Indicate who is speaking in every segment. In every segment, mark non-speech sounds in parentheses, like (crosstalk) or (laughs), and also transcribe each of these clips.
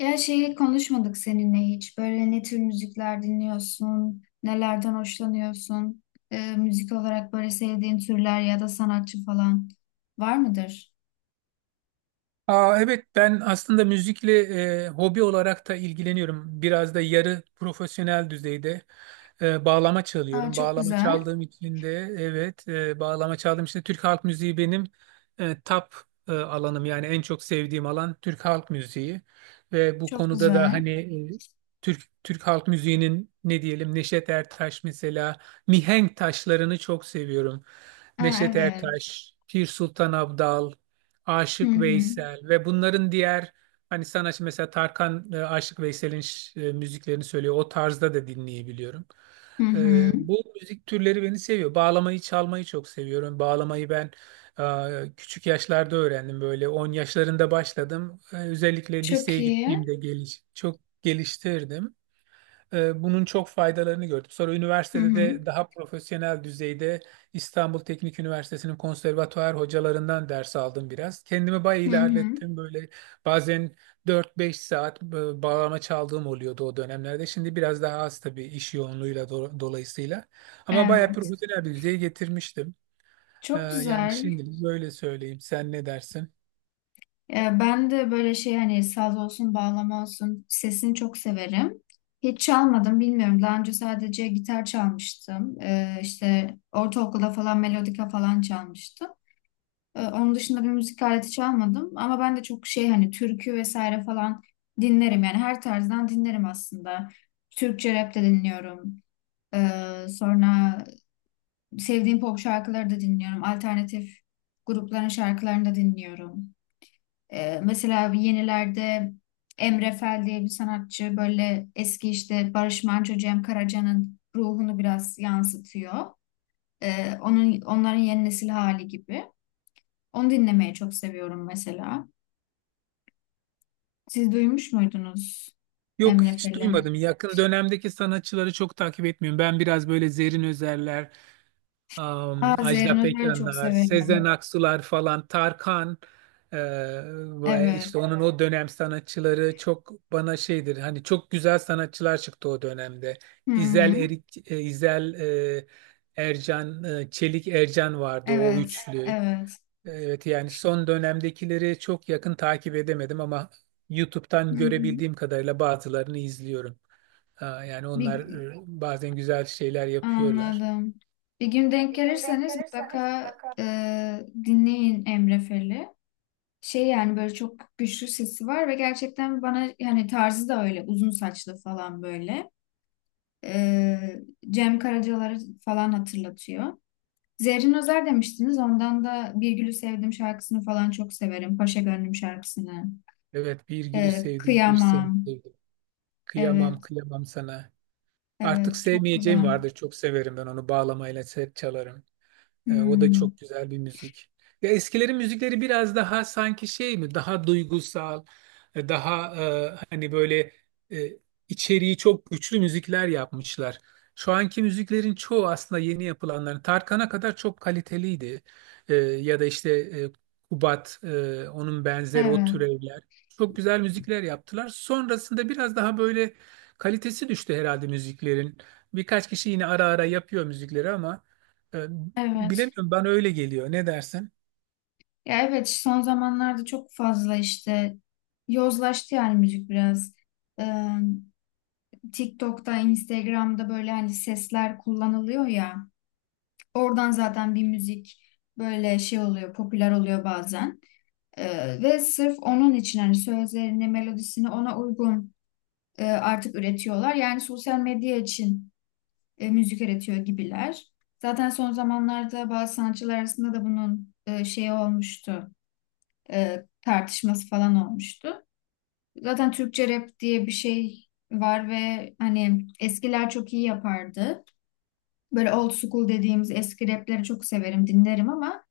Speaker 1: Ya şeyi konuşmadık seninle hiç. Böyle ne tür müzikler dinliyorsun, nelerden hoşlanıyorsun? Müzik olarak böyle sevdiğin türler ya da sanatçı falan var mıdır?
Speaker 2: Evet ben aslında müzikle hobi olarak da ilgileniyorum. Biraz da yarı profesyonel düzeyde bağlama
Speaker 1: Aa,
Speaker 2: çalıyorum.
Speaker 1: çok güzel,
Speaker 2: Bağlama çaldığım için de Türk halk müziği benim e, top alanım. Yani en çok sevdiğim alan Türk halk müziği. Ve bu
Speaker 1: çok
Speaker 2: konuda da
Speaker 1: güzel.
Speaker 2: hani e, Türk halk müziğinin ne diyelim, Neşet Ertaş mesela, mihenk taşlarını çok seviyorum.
Speaker 1: Aa,
Speaker 2: Neşet
Speaker 1: evet.
Speaker 2: Ertaş, Pir Sultan Abdal,
Speaker 1: Hı
Speaker 2: Aşık
Speaker 1: hı,
Speaker 2: Veysel ve bunların diğer hani sanatçı, mesela Tarkan Aşık Veysel'in müziklerini söylüyor. O tarzda da dinleyebiliyorum.
Speaker 1: hı hı.
Speaker 2: Bu müzik türleri beni seviyor. Bağlamayı çalmayı çok seviyorum. Bağlamayı ben küçük yaşlarda öğrendim. Böyle 10 yaşlarında başladım. Özellikle
Speaker 1: Çok
Speaker 2: liseye
Speaker 1: iyi.
Speaker 2: gittiğimde çok geliştirdim. Bunun çok faydalarını gördüm. Sonra
Speaker 1: Hı
Speaker 2: üniversitede
Speaker 1: hı,
Speaker 2: de daha profesyonel düzeyde İstanbul Teknik Üniversitesi'nin konservatuar hocalarından ders aldım biraz. Kendimi bayağı
Speaker 1: hı hı.
Speaker 2: ilerlettim. Böyle bazen 4-5 saat bağlama çaldığım oluyordu o dönemlerde. Şimdi biraz daha az tabii iş yoğunluğuyla dolayısıyla. Ama bayağı
Speaker 1: Evet.
Speaker 2: profesyonel bir düzeye getirmiştim.
Speaker 1: Çok
Speaker 2: Yani
Speaker 1: güzel.
Speaker 2: şimdilik böyle söyleyeyim. Sen ne dersin?
Speaker 1: E, Ben de böyle şey hani saz olsun, bağlama olsun sesini çok severim. Hiç çalmadım bilmiyorum. Daha önce sadece gitar çalmıştım. İşte ortaokulda falan melodika falan çalmıştım. Onun dışında bir müzik aleti çalmadım. Ama ben de çok şey hani türkü vesaire falan dinlerim. Yani her tarzdan dinlerim aslında. Türkçe rap de dinliyorum. Sonra sevdiğim pop şarkıları da dinliyorum. Alternatif grupların şarkılarını da dinliyorum. Mesela yenilerde Emre Fel diye bir sanatçı böyle eski işte Barış Manço, Cem Karaca'nın ruhunu biraz yansıtıyor. Onun Onların yeni nesil hali gibi. Onu dinlemeyi çok seviyorum mesela. Siz duymuş muydunuz
Speaker 2: Yok,
Speaker 1: Emre
Speaker 2: hiç
Speaker 1: Fel'i?
Speaker 2: duymadım. Yakın dönemdeki sanatçıları çok takip etmiyorum. Ben biraz böyle Zerrin Özerler,
Speaker 1: Aa, Zerrin
Speaker 2: Ajda
Speaker 1: Özer'i çok
Speaker 2: Pekanlar, Sezen
Speaker 1: severim.
Speaker 2: Aksular falan, Tarkan e, ve
Speaker 1: Evet.
Speaker 2: işte onun o dönem sanatçıları çok bana şeydir. Hani çok güzel sanatçılar çıktı o dönemde.
Speaker 1: Hı
Speaker 2: İzel
Speaker 1: hı.
Speaker 2: Erik, İzel e, Ercan, Çelik Ercan vardı o
Speaker 1: Evet.
Speaker 2: üçlü.
Speaker 1: Evet.
Speaker 2: Evet, yani son dönemdekileri çok yakın takip edemedim ama
Speaker 1: Hı
Speaker 2: YouTube'dan
Speaker 1: hı.
Speaker 2: görebildiğim kadarıyla bazılarını izliyorum. Ha, Yani onlar
Speaker 1: Bir,
Speaker 2: bazen güzel şeyler yapıyorlar.
Speaker 1: anladım. Bir gün denk gelirseniz mutlaka dinleyin Emre Fel'i. Şey yani böyle çok güçlü sesi var ve gerçekten bana yani tarzı da öyle uzun saçlı falan böyle. Ee, Cem Karacalar'ı falan hatırlatıyor. Zerrin Özer demiştiniz. Ondan da Bir Gülü Sevdim şarkısını falan çok severim. Paşa Gönlüm şarkısını.
Speaker 2: Evet, bir gülü sevdim bir seni
Speaker 1: Kıyamam.
Speaker 2: sevdim. Kıyamam,
Speaker 1: Evet,
Speaker 2: kıyamam sana. Artık
Speaker 1: evet çok
Speaker 2: sevmeyeceğim
Speaker 1: güzel.
Speaker 2: vardır, çok severim ben onu bağlamayla çalarım. O da
Speaker 1: Hmm,
Speaker 2: çok güzel bir müzik. Ya eskilerin müzikleri biraz daha sanki şey mi? Daha duygusal, daha hani böyle e, içeriği çok güçlü müzikler yapmışlar. Şu anki müziklerin çoğu, aslında yeni yapılanların, Tarkan'a kadar çok kaliteliydi. Ya da işte Kubat, onun benzeri o
Speaker 1: evet,
Speaker 2: türevler. Çok güzel müzikler yaptılar. Sonrasında biraz daha böyle kalitesi düştü herhalde müziklerin. Birkaç kişi yine ara ara yapıyor müzikleri ama e,
Speaker 1: evet.
Speaker 2: bilemiyorum, ben öyle geliyor. Ne dersin?
Speaker 1: Ya evet son zamanlarda çok fazla işte yozlaştı yani müzik biraz. Ee, TikTok'ta, Instagram'da böyle hani sesler kullanılıyor ya. Oradan zaten bir müzik böyle şey oluyor, popüler oluyor bazen. Ve sırf onun için hani sözlerini, melodisini ona uygun artık üretiyorlar. Yani sosyal medya için müzik üretiyor gibiler. Zaten son zamanlarda bazı sanatçılar arasında da bunun şeyi olmuştu. Tartışması falan olmuştu. Zaten Türkçe rap diye bir şey var ve hani eskiler çok iyi yapardı. Böyle old school dediğimiz eski rapleri çok severim, dinlerim ama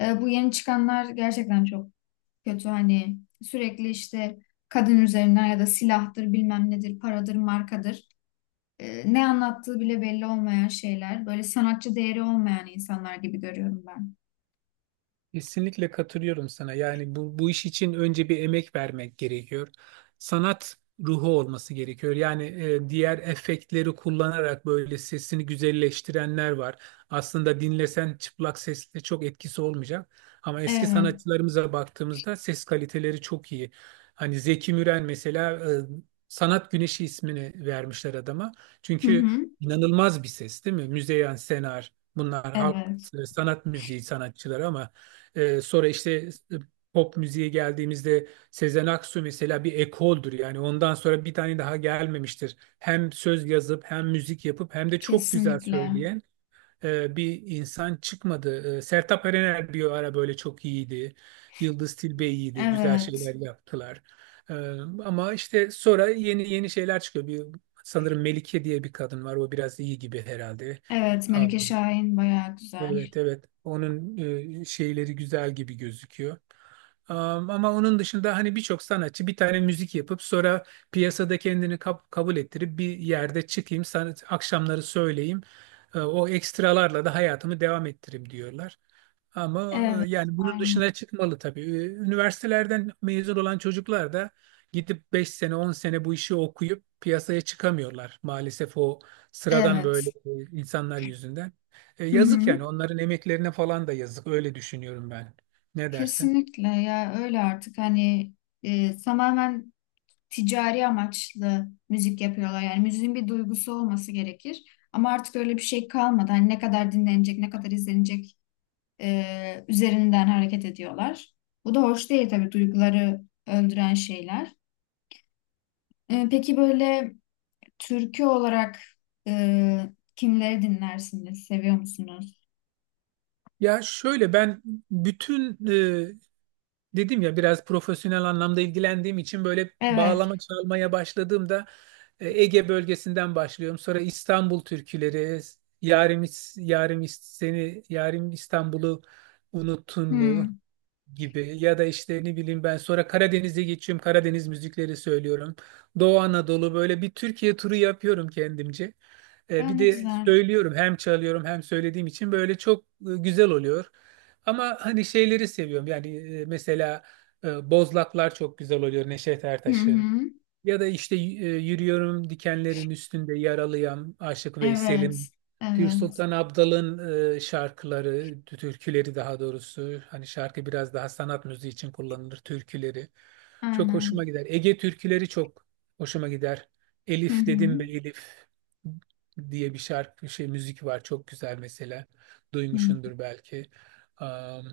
Speaker 1: bu yeni çıkanlar gerçekten çok kötü. Hani sürekli işte kadın üzerinden ya da silahtır, bilmem nedir, paradır, markadır. Ne anlattığı bile belli olmayan şeyler. Böyle sanatçı değeri olmayan insanlar gibi görüyorum ben.
Speaker 2: Kesinlikle katılıyorum sana. Yani bu iş için önce bir emek vermek gerekiyor. Sanat ruhu olması gerekiyor. Yani diğer efektleri kullanarak böyle sesini güzelleştirenler var. Aslında dinlesen çıplak sesle çok etkisi olmayacak. Ama eski
Speaker 1: Evet.
Speaker 2: sanatçılarımıza baktığımızda ses kaliteleri çok iyi. Hani Zeki Müren mesela, Sanat Güneşi ismini vermişler adama.
Speaker 1: Hı
Speaker 2: Çünkü
Speaker 1: hı.
Speaker 2: inanılmaz bir ses, değil mi? Müzeyyen Senar, bunlar halk
Speaker 1: Evet.
Speaker 2: sanat müziği sanatçıları ama sonra işte e, pop müziğe geldiğimizde Sezen Aksu mesela bir ekoldur, yani ondan sonra bir tane daha gelmemiştir. Hem söz yazıp hem müzik yapıp hem de çok güzel
Speaker 1: Kesinlikle.
Speaker 2: söyleyen bir insan çıkmadı. Sertab Erener bir ara böyle çok iyiydi. Yıldız Tilbe iyiydi. Güzel şeyler
Speaker 1: Evet.
Speaker 2: yaptılar. E, Ama işte sonra yeni yeni şeyler çıkıyor. Sanırım Melike diye bir kadın var. O biraz iyi gibi herhalde.
Speaker 1: Evet. Melike Şahin bayağı güzel.
Speaker 2: Evet, evet, onun şeyleri güzel gibi gözüküyor. Ama onun dışında hani birçok sanatçı bir tane müzik yapıp sonra piyasada kendini kabul ettirip, bir yerde çıkayım, sanat akşamları söyleyeyim, o ekstralarla da hayatımı devam ettireyim diyorlar. Ama
Speaker 1: Evet.
Speaker 2: yani bunun
Speaker 1: Aynen.
Speaker 2: dışına çıkmalı tabii. Üniversitelerden mezun olan çocuklar da gidip 5 sene, 10 sene bu işi okuyup piyasaya çıkamıyorlar. Maalesef o sıradan böyle
Speaker 1: Evet.
Speaker 2: insanlar yüzünden.
Speaker 1: Hı
Speaker 2: Yazık
Speaker 1: hı.
Speaker 2: yani, onların emeklerine falan da yazık, öyle düşünüyorum ben. Ne dersin?
Speaker 1: Kesinlikle ya öyle artık hani tamamen ticari amaçlı müzik yapıyorlar. Yani müziğin bir duygusu olması gerekir. Ama artık öyle bir şey kalmadı. Hani ne kadar dinlenecek, ne kadar izlenecek üzerinden hareket ediyorlar. Bu da hoş değil tabii duyguları öldüren şeyler. Peki böyle türkü olarak e, kimleri dinlersiniz? Seviyor musunuz?
Speaker 2: Ya şöyle, ben bütün, dedim ya, biraz profesyonel anlamda ilgilendiğim için, böyle
Speaker 1: Evet.
Speaker 2: bağlama çalmaya başladığımda Ege bölgesinden başlıyorum. Sonra İstanbul türküleri, Yarim, seni Yarim İstanbul'u unuttun mu
Speaker 1: Hmm.
Speaker 2: gibi, ya da işte ne bileyim ben, sonra Karadeniz'e geçiyorum, Karadeniz müzikleri söylüyorum. Doğu Anadolu, böyle bir Türkiye turu yapıyorum kendimce. Bir
Speaker 1: Öyle
Speaker 2: de
Speaker 1: güzel.
Speaker 2: söylüyorum, hem çalıyorum hem söylediğim için böyle çok güzel oluyor. Ama hani şeyleri seviyorum yani, mesela Bozlaklar çok güzel oluyor Neşet
Speaker 1: Hı
Speaker 2: Ertaş'ın.
Speaker 1: hı.
Speaker 2: Ya da işte yürüyorum dikenlerin üstünde yaralıyam Aşık Veysel'im.
Speaker 1: Evet.
Speaker 2: Pür
Speaker 1: Evet.
Speaker 2: Sultan Abdal'ın şarkıları, türküleri daha doğrusu. Hani şarkı biraz daha sanat müziği için kullanılır, türküleri. Çok hoşuma
Speaker 1: Aynen.
Speaker 2: gider. Ege türküleri çok hoşuma gider.
Speaker 1: Hı
Speaker 2: Elif
Speaker 1: hı.
Speaker 2: dedim be Elif diye bir şarkı, şey, müzik var, çok güzel mesela.
Speaker 1: Hı. hı.
Speaker 2: Duymuşsundur belki. Am,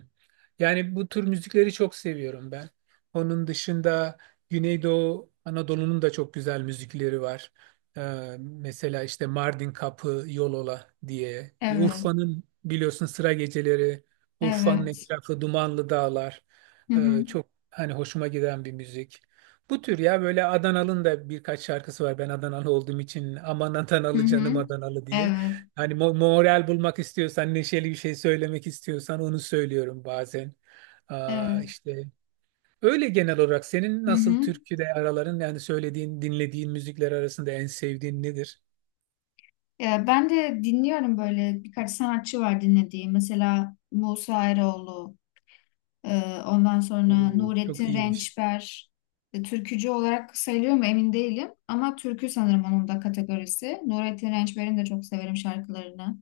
Speaker 2: yani bu tür müzikleri çok seviyorum ben. Onun dışında Güneydoğu Anadolu'nun da çok güzel müzikleri var. Mesela işte Mardin Kapı, Yolola diye.
Speaker 1: Evet.
Speaker 2: Urfa'nın biliyorsun Sıra Geceleri, Urfa'nın
Speaker 1: Evet.
Speaker 2: etrafı Dumanlı Dağlar.
Speaker 1: Hı hı.
Speaker 2: Çok hani hoşuma giden bir müzik. Bu tür, ya böyle Adanalı'nın da birkaç şarkısı var. Ben Adanalı olduğum için, aman
Speaker 1: Hı
Speaker 2: Adanalı canım
Speaker 1: hı.
Speaker 2: Adanalı diye.
Speaker 1: Evet.
Speaker 2: Hani moral bulmak istiyorsan, neşeli bir şey söylemek istiyorsan, onu söylüyorum bazen.
Speaker 1: Evet.
Speaker 2: İşte öyle. Genel olarak senin
Speaker 1: Hı
Speaker 2: nasıl
Speaker 1: hı.
Speaker 2: türküde araların, yani söylediğin, dinlediğin müzikler arasında en sevdiğin nedir?
Speaker 1: Ya ben de dinliyorum böyle birkaç sanatçı var dinlediğim. Mesela Musa Eroğlu, e, ondan sonra
Speaker 2: Oo, çok
Speaker 1: Nurettin
Speaker 2: iyiymiş.
Speaker 1: Rençber. E, türkücü olarak sayılıyor mu emin değilim. Ama türkü sanırım onun da kategorisi. Nurettin Rençber'in de çok severim şarkılarını.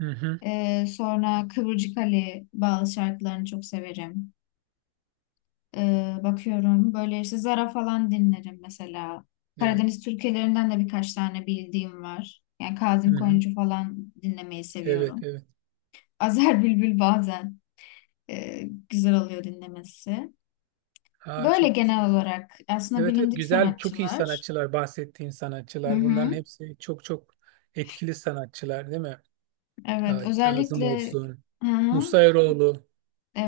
Speaker 2: Hı hı.
Speaker 1: Sonra Kıvırcık Ali bazı şarkılarını çok severim. Bakıyorum. Böyle işte Zara falan dinlerim mesela.
Speaker 2: Evet.
Speaker 1: Karadeniz türkülerinden de birkaç tane bildiğim var. Yani
Speaker 2: Hı
Speaker 1: Kazım
Speaker 2: hı.
Speaker 1: Koyuncu falan dinlemeyi
Speaker 2: Evet,
Speaker 1: seviyorum.
Speaker 2: evet.
Speaker 1: (laughs) Azer Bülbül bazen e, güzel oluyor dinlemesi.
Speaker 2: Aa,
Speaker 1: Böyle
Speaker 2: çok güzel.
Speaker 1: genel olarak aslında
Speaker 2: Evet, evet.
Speaker 1: bilindik
Speaker 2: Güzel, çok iyi
Speaker 1: sanatçılar.
Speaker 2: sanatçılar, bahsettiğin
Speaker 1: Hı
Speaker 2: sanatçılar. Bunların
Speaker 1: hı.
Speaker 2: hepsi çok çok etkili sanatçılar, değil mi?
Speaker 1: Evet,
Speaker 2: Aa, Kazım
Speaker 1: özellikle
Speaker 2: olsun,
Speaker 1: hı hı.
Speaker 2: Musa Eroğlu.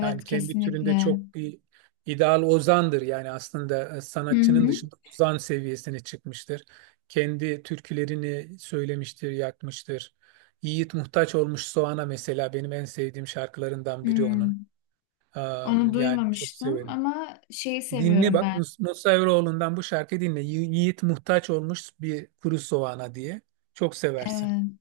Speaker 2: Yani kendi türünde
Speaker 1: kesinlikle.
Speaker 2: çok bir ideal ozandır. Yani aslında
Speaker 1: Hı
Speaker 2: sanatçının
Speaker 1: hı.
Speaker 2: dışında ozan seviyesine çıkmıştır. Kendi türkülerini söylemiştir, yakmıştır. Yiğit Muhtaç Olmuş Soğan'a, mesela benim en sevdiğim şarkılarından biri onun.
Speaker 1: Hmm. Onu
Speaker 2: Yani çok
Speaker 1: duymamıştım
Speaker 2: severim.
Speaker 1: ama şeyi
Speaker 2: Dinle
Speaker 1: seviyorum
Speaker 2: bak, Nusra Evroğlu'ndan bu şarkıyı dinle. Yiğit Muhtaç Olmuş bir Kuru Soğan'a diye. Çok seversin.
Speaker 1: ben.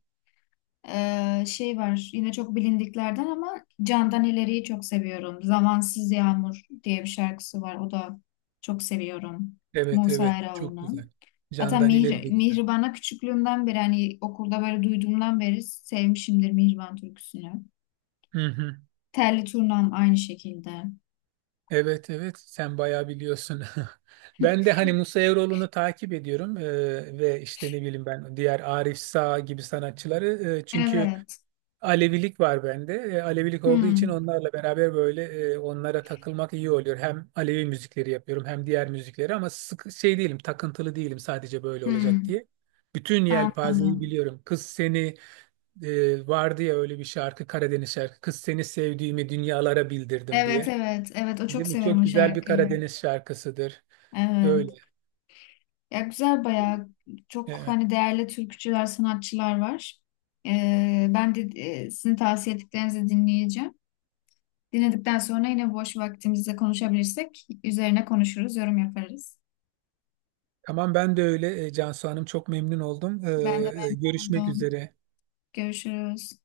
Speaker 1: Şey var yine çok bilindiklerden ama Candan İleri'yi çok seviyorum. Zamansız Yağmur diye bir şarkısı var. O da çok seviyorum.
Speaker 2: Evet,
Speaker 1: Musa
Speaker 2: evet, çok güzel.
Speaker 1: Eroğlu'nun. Hatta
Speaker 2: Candan ileri de güzel.
Speaker 1: Mihriban'a küçüklüğümden beri hani okulda böyle duyduğumdan beri sevmişimdir Mihriban türküsünü.
Speaker 2: Hı hı.
Speaker 1: Telli Turnam aynı şekilde.
Speaker 2: Evet, evet, sen bayağı biliyorsun. (laughs) Ben de hani Musa Eroğlu'nu takip ediyorum, ve işte ne bileyim ben, diğer Arif Sağ gibi sanatçıları, çünkü
Speaker 1: Evet.
Speaker 2: Alevilik var bende. Alevilik olduğu için
Speaker 1: Hmm.
Speaker 2: onlarla beraber böyle, onlara takılmak iyi oluyor. Hem Alevi müzikleri yapıyorum hem diğer müzikleri, ama sık şey değilim, takıntılı değilim, sadece böyle olacak
Speaker 1: Hmm.
Speaker 2: diye. Bütün yelpazeyi
Speaker 1: Anladım.
Speaker 2: biliyorum. Kız seni, vardı ya öyle bir şarkı, Karadeniz şarkı. Kız seni sevdiğimi dünyalara bildirdim
Speaker 1: Evet,
Speaker 2: diye.
Speaker 1: evet. Evet o çok
Speaker 2: Değil mi?
Speaker 1: severim
Speaker 2: Çok
Speaker 1: o
Speaker 2: güzel bir
Speaker 1: şarkıyı.
Speaker 2: Karadeniz şarkısıdır.
Speaker 1: Evet.
Speaker 2: Öyle.
Speaker 1: Ya güzel bayağı çok
Speaker 2: Evet.
Speaker 1: hani değerli türkücüler, sanatçılar var. Ben de sizin tavsiye ettiklerinizi dinleyeceğim. Dinledikten sonra yine boş vaktimizde konuşabilirsek üzerine konuşuruz, yorum yaparız.
Speaker 2: Tamam, ben de öyle. Cansu Hanım, çok memnun oldum.
Speaker 1: Ben de memnun
Speaker 2: Görüşmek
Speaker 1: oldum.
Speaker 2: üzere.
Speaker 1: Görüşürüz.